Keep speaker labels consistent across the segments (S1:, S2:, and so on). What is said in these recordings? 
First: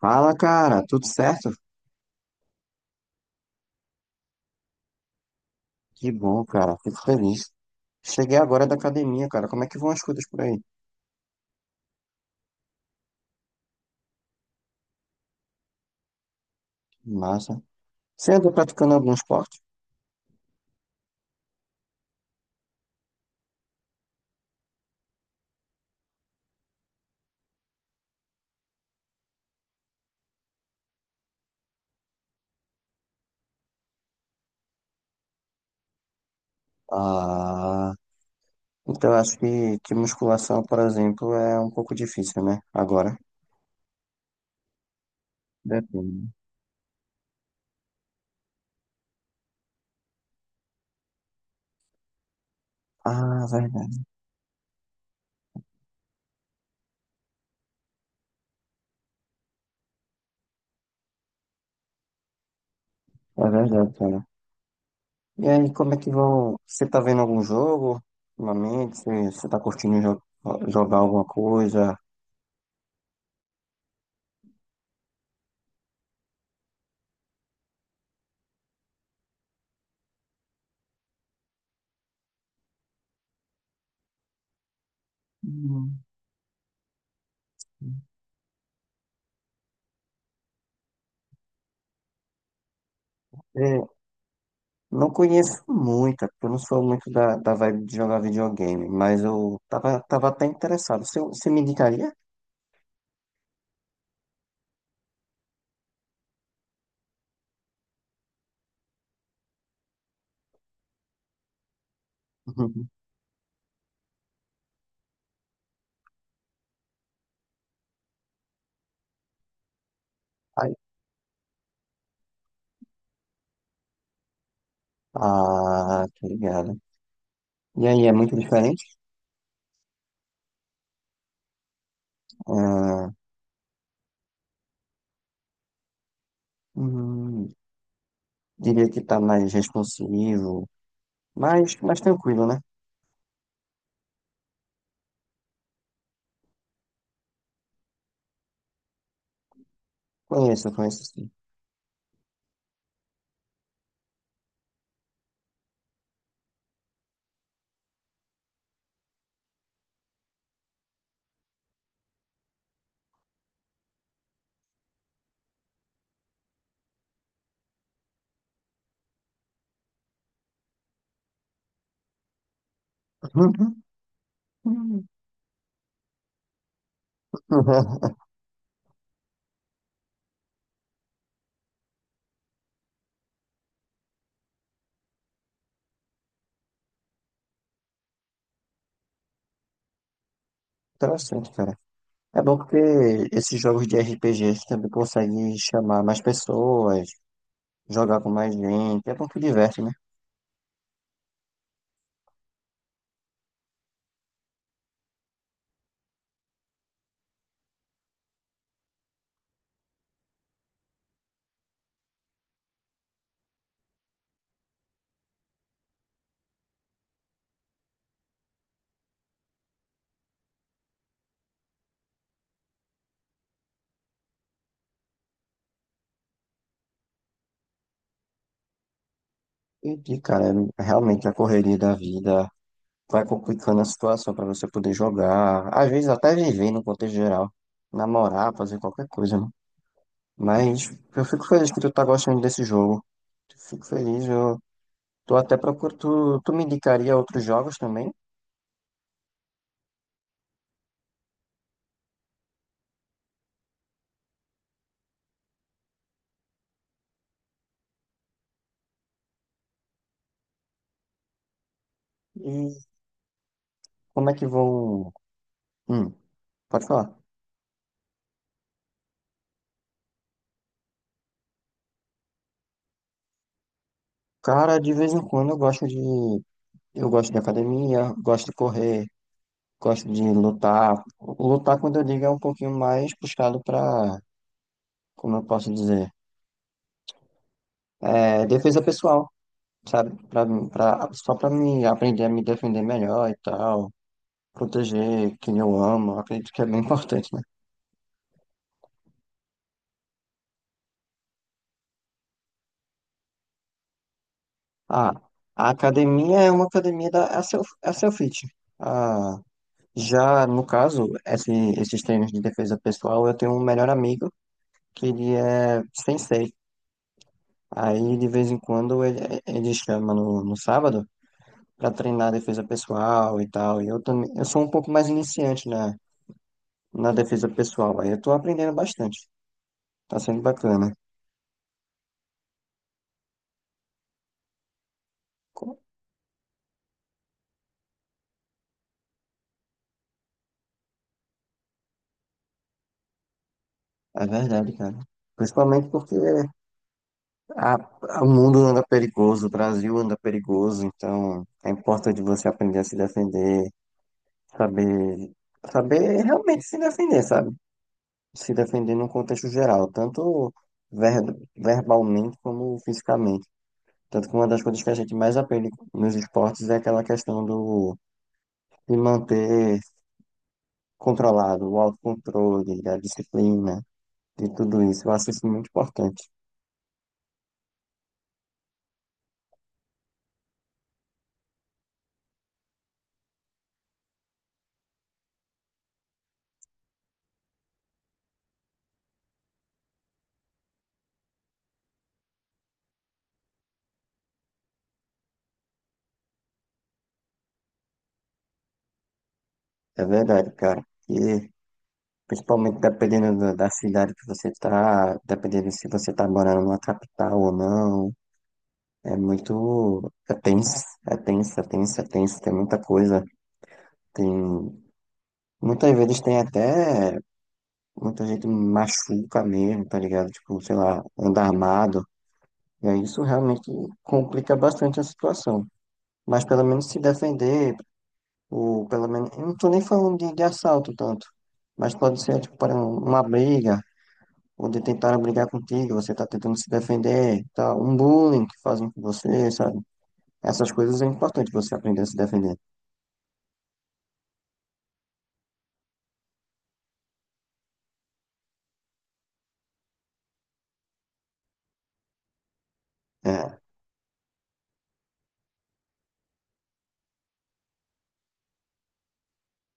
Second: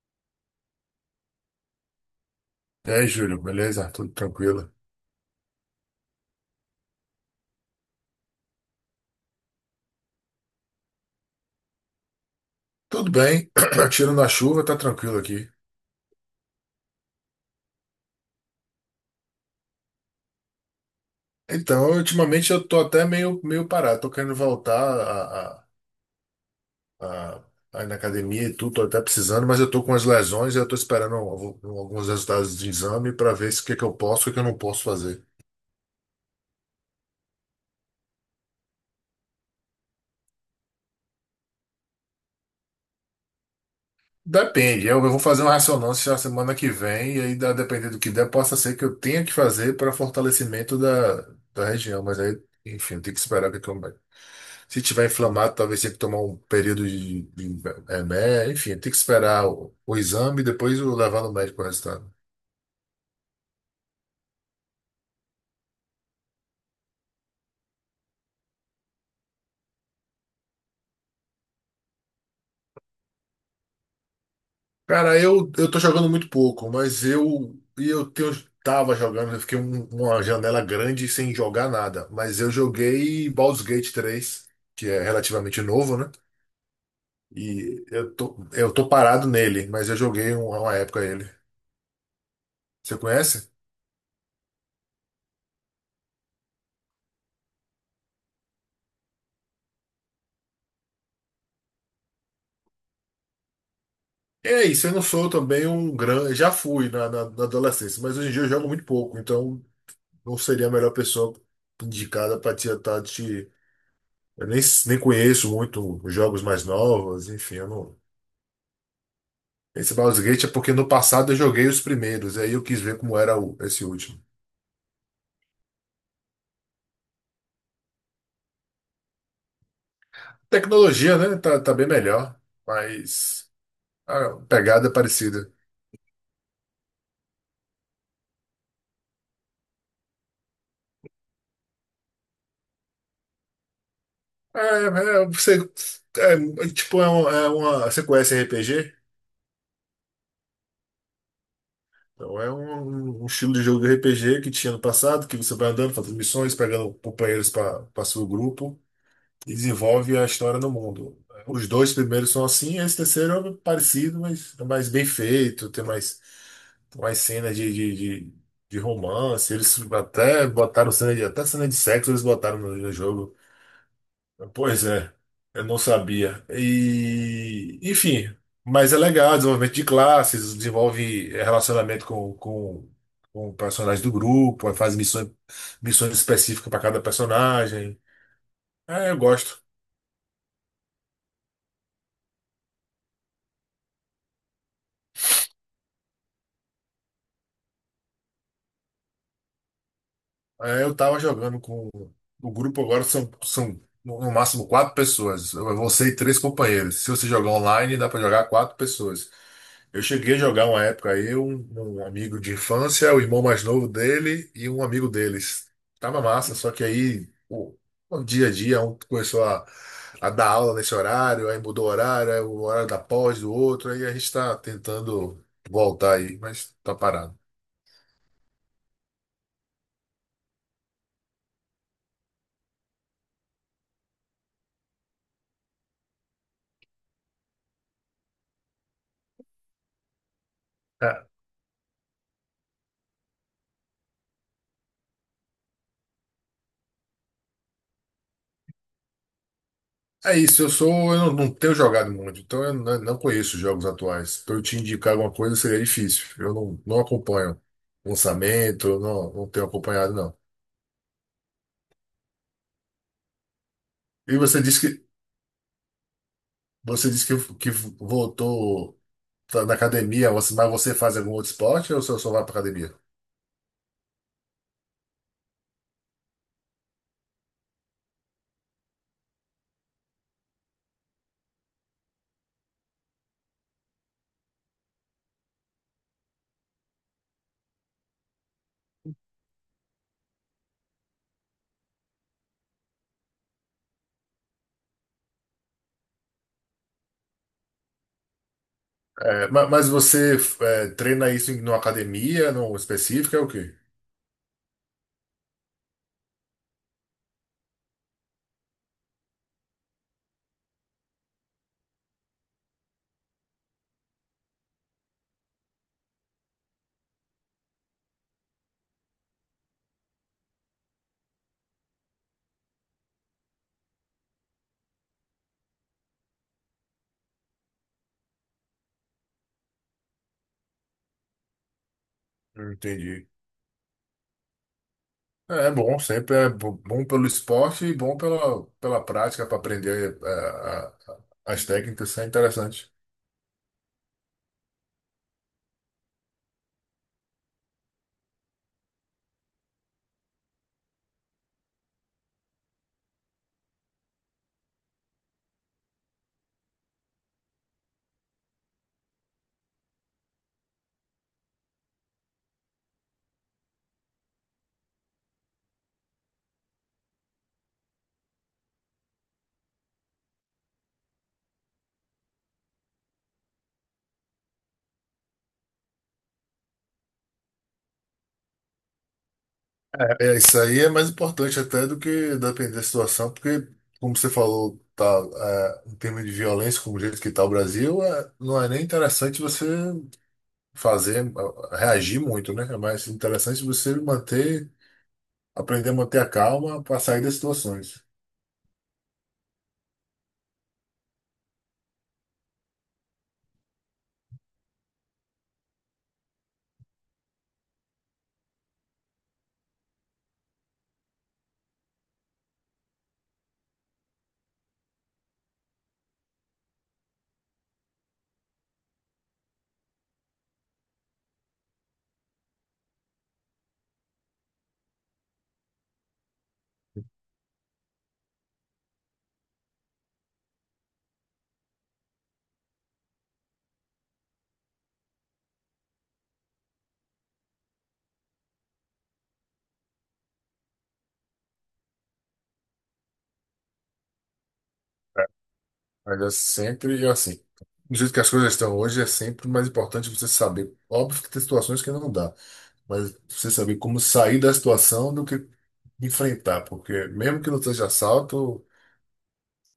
S1: Fala, cara, tudo certo?
S2: E aí, Júlio, beleza? Tudo tranquilo?
S1: Que bom, cara, fico feliz. Cheguei agora da academia, cara, como é que vão as coisas por aí?
S2: Tudo bem, tiro a chuva, tá tranquilo aqui.
S1: Massa. Você anda praticando algum esporte?
S2: Então, ultimamente eu tô até meio parado, tô querendo voltar a- a ir na academia e tudo, tô até precisando, mas eu tô com as lesões e eu tô esperando alguns resultados de exame para ver se o que que eu posso e o que eu não posso fazer.
S1: Ah, então eu acho que musculação, por exemplo, é um pouco difícil, né? Agora.
S2: Depende, eu vou fazer uma ressonância na
S1: Depende.
S2: semana que vem, e aí, dependendo do que der, possa ser que eu tenha que fazer para fortalecimento da região, mas aí, enfim, tem que
S1: Ah,
S2: esperar que eu.
S1: verdade.
S2: Se tiver inflamado, talvez tenha que tomar um período de remédio, enfim, tem que esperar o exame e depois eu levar no médico o resultado.
S1: É verdade, cara. E aí, como é que vão? Você tá vendo algum jogo ultimamente? Você tá curtindo jogar alguma coisa?
S2: Cara, eu tô jogando muito pouco, mas eu, e eu tenho, tava jogando, eu fiquei uma janela grande sem jogar nada, mas eu joguei Baldur's Gate 3, que é relativamente novo,
S1: Hum.
S2: né? E eu tô parado nele, mas eu joguei uma época ele. Você conhece?
S1: É não conheço muita, porque eu não sou muito da vibe de jogar videogame, mas eu tava, tava até interessado. Você me indicaria?
S2: É isso, eu não sou também um grande. Já fui na adolescência, mas hoje em dia eu jogo muito pouco, então não seria a melhor pessoa indicada para te
S1: Uhum.
S2: estar te. Eu nem, Nem conheço muito os jogos mais novos, enfim, eu não. Esse Baldur's Gate é porque
S1: Ai,
S2: no passado eu joguei os primeiros, aí eu quis ver como era o, esse último.
S1: ah, tô ligado. E aí, é muito diferente?
S2: Tecnologia, né? Tá bem melhor,
S1: Ah,
S2: mas a pegada é parecida.
S1: hum, diria que tá mais responsivo, mais, mais tranquilo, né?
S2: É, é, você, tipo, é uma- você conhece RPG?
S1: Conheço, conheço sim.
S2: Então é um estilo de jogo de RPG que tinha no passado, que você vai andando, fazendo missões, pegando companheiros para seu grupo e desenvolve a história no mundo. Os dois primeiros são assim, esse terceiro é parecido, mas é mais bem feito, tem mais, mais cenas de, de romance. Eles até botaram cena de, até cena de sexo, eles botaram no jogo.
S1: Uhum.
S2: Pois
S1: Uhum.
S2: é, eu não sabia. E, enfim, mas é legal, desenvolvimento de classes, desenvolve relacionamento com personagens do grupo, faz missões, missões específicas para cada personagem. É, eu gosto.
S1: Interessante, cara. É bom porque esses jogos de RPGs também conseguem chamar mais pessoas, jogar com mais gente. É bom que diverte, né?
S2: É, eu tava jogando com o grupo agora são, são no máximo quatro pessoas. Eu- Você e três companheiros. Se você jogar online, dá pra jogar quatro pessoas. Eu cheguei a jogar uma época aí, um amigo de infância, o irmão mais novo dele e um amigo deles. Tava massa, só que o dia a dia um começou a dar aula nesse horário, aí mudou o horário, aí o horário da pós do outro, aí a gente tá tentando voltar aí, mas tá parado.
S1: Entendi, cara. É realmente a correria da vida vai complicando a situação pra você poder jogar, às vezes até viver no contexto geral, namorar, fazer qualquer coisa, né? Mas eu fico feliz que tu tá gostando desse jogo. Fico feliz, eu tô até procurando. Tu me indicaria outros jogos também?
S2: É isso, eu sou, eu não tenho jogado muito, então eu não conheço os jogos atuais. Para eu te indicar alguma coisa seria difícil. Eu não, Não acompanho lançamento, eu não, não tenho acompanhado, não.
S1: E como é
S2: E
S1: que
S2: você disse que
S1: vão. Hum, pode
S2: Você
S1: falar.
S2: disse que voltou tá na academia, você- mas você faz algum outro esporte ou você só vai para academia?
S1: Cara, de vez em quando eu gosto de. Eu gosto de academia, gosto de correr, gosto de lutar. Lutar, quando eu digo, é um pouquinho mais puxado pra como eu posso dizer, é, defesa pessoal, sabe? Só para me aprender a me defender melhor e tal, proteger quem eu amo, acredito que é bem importante, né?
S2: É, mas você é, treina isso em numa academia, num específico, é o quê?
S1: Ah, a academia é uma academia da é a self, é a self-fit. Ah, já no caso, esses treinos de defesa pessoal, eu tenho um melhor amigo que ele é sensei. Aí de vez em quando ele chama no sábado para treinar defesa pessoal e tal. E eu também, eu sou um pouco mais iniciante, né? Na defesa pessoal. Aí eu tô aprendendo bastante. Tá sendo bacana.
S2: Não entendi. É
S1: Co-
S2: bom, sempre é bom pelo esporte e bom pela prática para aprender é, as técnicas, isso é interessante.
S1: É verdade, cara. Principalmente porque o mundo anda perigoso, o Brasil anda perigoso, então é importante você aprender a se defender, saber, saber realmente se defender, sabe? Se defender num contexto geral, tanto ver, verbalmente como fisicamente. Tanto que uma das coisas que a gente mais aprende nos esportes é aquela questão do, de manter controlado, o autocontrole, a disciplina. De tudo isso. Eu acho isso muito importante.
S2: Isso aí é mais importante até do que depender da situação, porque, como você falou, tá, é, em termos de violência, como o jeito que está o Brasil, é, não é nem interessante você fazer, é, reagir muito, né? É mais interessante você manter, aprender a manter a calma para sair das situações.
S1: É verdade, cara. E principalmente dependendo da cidade que você tá, dependendo se você tá morando numa capital ou não, é muito. É tenso, é tenso, é tenso, é tenso, tem muita coisa. Tem. Muitas vezes tem até. Muita gente machuca mesmo, tá ligado? Tipo, sei lá, anda armado. E aí isso realmente complica bastante a situação. Mas pelo menos se defender ou pelo menos, eu não tô nem falando de assalto tanto, mas pode ser, tipo, para uma briga, onde tentaram brigar contigo, você tá tentando se defender, tá? Um bullying que fazem com você, sabe? Essas coisas é importante você aprender a se defender.
S2: Mas é sempre, eu, assim, do jeito que as coisas estão hoje, é sempre mais importante você saber. Óbvio que tem situações que não dá, mas você
S1: É,
S2: saber como sair da situação do que enfrentar, porque mesmo que não seja assalto,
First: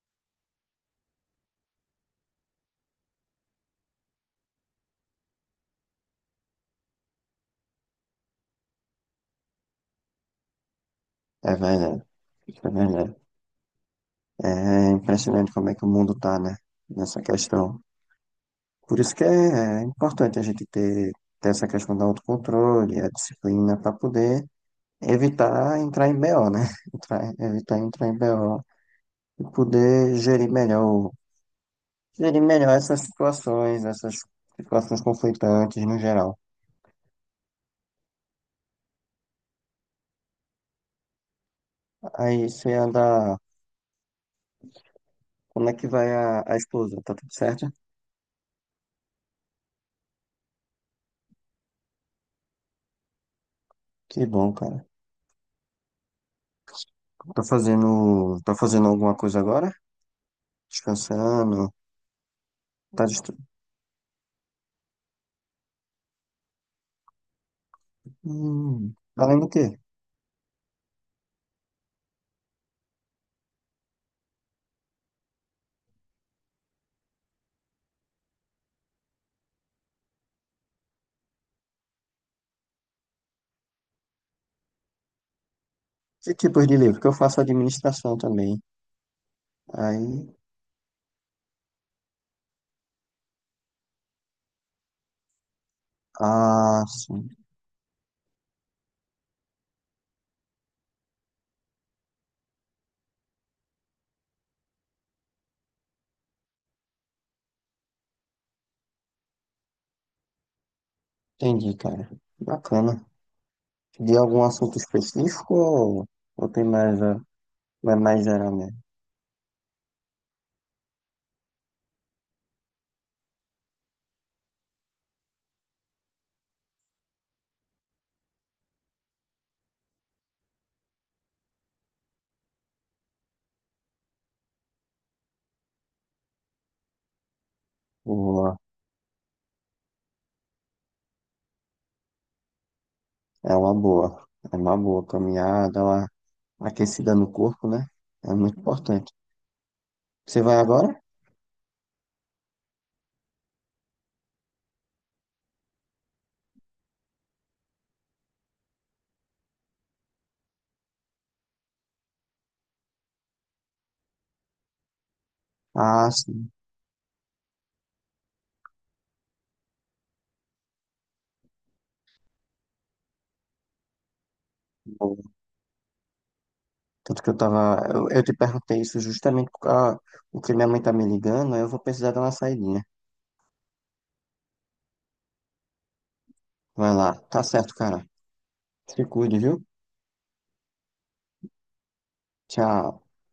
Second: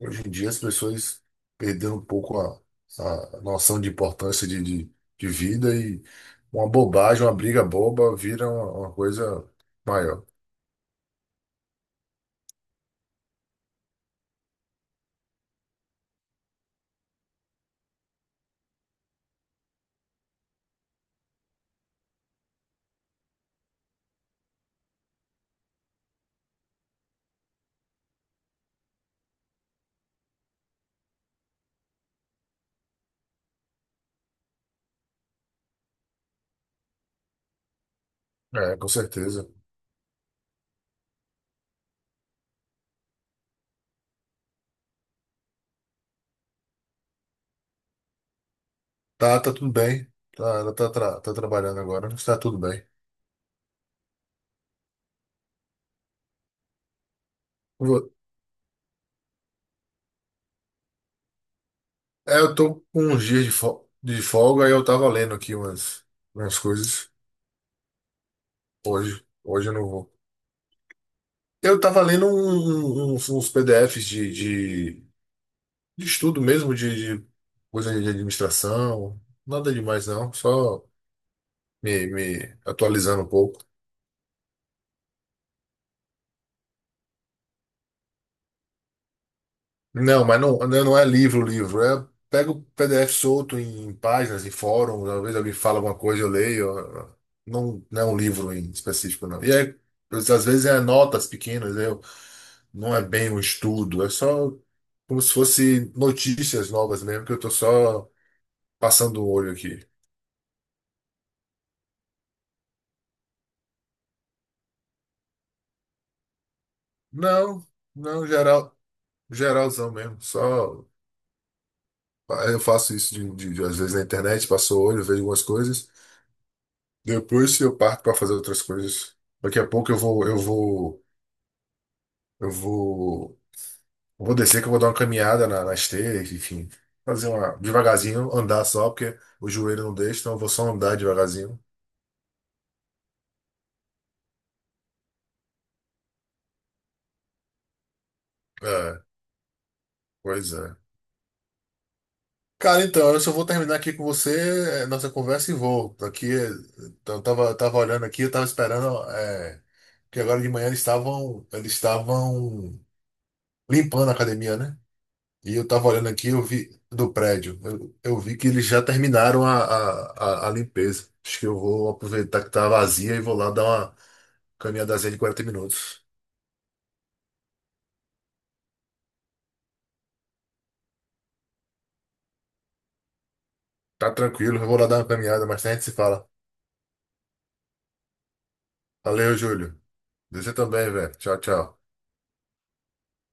S2: hoje em dia as pessoas perderam um pouco a noção de importância de vida e uma bobagem, uma briga boba vira uma coisa maior.
S1: é verdade, é verdade. É impressionante como é que o mundo tá, né? Nessa questão. Por isso que é importante a gente ter, ter essa questão do autocontrole, a disciplina para poder evitar entrar em BO, né? Evitar entrar em BO e poder gerir melhor essas situações conflitantes no geral.
S2: É, com certeza.
S1: Aí você anda. Como é que vai a esposa? Tá tudo certo?
S2: Tá, tá tudo bem. Tá, ela tá, tá trabalhando agora, mas tá tudo bem.
S1: Que bom, cara. Tá fazendo alguma coisa agora? Descansando?
S2: É, eu tô com
S1: Tá
S2: uns
S1: dist...
S2: dias de, de folga e eu tava lendo aqui umas, umas coisas.
S1: Hum,
S2: Hoje,
S1: tá lendo o
S2: hoje eu
S1: quê?
S2: não vou. Eu tava lendo uns PDFs de estudo mesmo, de coisa de administração. Nada demais não, só me atualizando um pouco.
S1: Que tipos de livro? Que eu faço administração também.
S2: Não,
S1: Aí,
S2: mas não, não é livro, livro. É, pego o PDF solto em, páginas, em fóruns. Às vezes alguém fala alguma coisa, eu leio.
S1: ah, sim.
S2: Não, não é um livro em específico, não. E aí, às vezes é notas pequenas, né? Não é bem um estudo, é só como se fosse notícias novas mesmo, que eu tô só passando o olho aqui.
S1: Entendi, cara. Bacana. De algum assunto específico ou tem mais,
S2: Não,
S1: mais, mais
S2: não,
S1: geral
S2: geral,
S1: mesmo?
S2: geralzão mesmo. Só eu faço isso de, às vezes na internet, passo o olho, vejo algumas coisas. Depois eu parto para fazer outras coisas. Daqui a pouco eu vou, eu vou descer que eu vou dar uma caminhada na esteira, enfim. Fazer uma devagarzinho,
S1: Boa.
S2: andar só, porque o joelho não deixa, então eu vou só andar devagarzinho.
S1: É uma boa. É uma boa caminhar, dar uma aquecida no corpo, né? É muito
S2: É,
S1: importante. Você
S2: pois
S1: vai
S2: é.
S1: agora?
S2: Cara, então, eu só vou terminar aqui com você, nossa conversa e vou. Aqui, eu tava, tava olhando aqui, eu tava esperando, é, que agora de manhã eles estavam limpando a academia, né? E eu tava
S1: Ah,
S2: olhando aqui, eu
S1: sim.
S2: vi do prédio, eu vi que eles já terminaram a limpeza. Acho que eu vou aproveitar que tá vazia e vou lá dar uma caminhadazinha de
S1: Boa.
S2: 40 minutos.
S1: Tanto que eu tava. Eu te perguntei isso justamente porque o que minha mãe tá me ligando, aí eu vou precisar dar uma saidinha.
S2: Tá tranquilo, eu vou lá dar uma caminhada, mas a gente se fala.
S1: Vai lá. Tá certo, cara. Se
S2: Valeu,
S1: cuide, viu?
S2: Júlio. Você também, velho. Tchau, tchau.
S1: Tchau.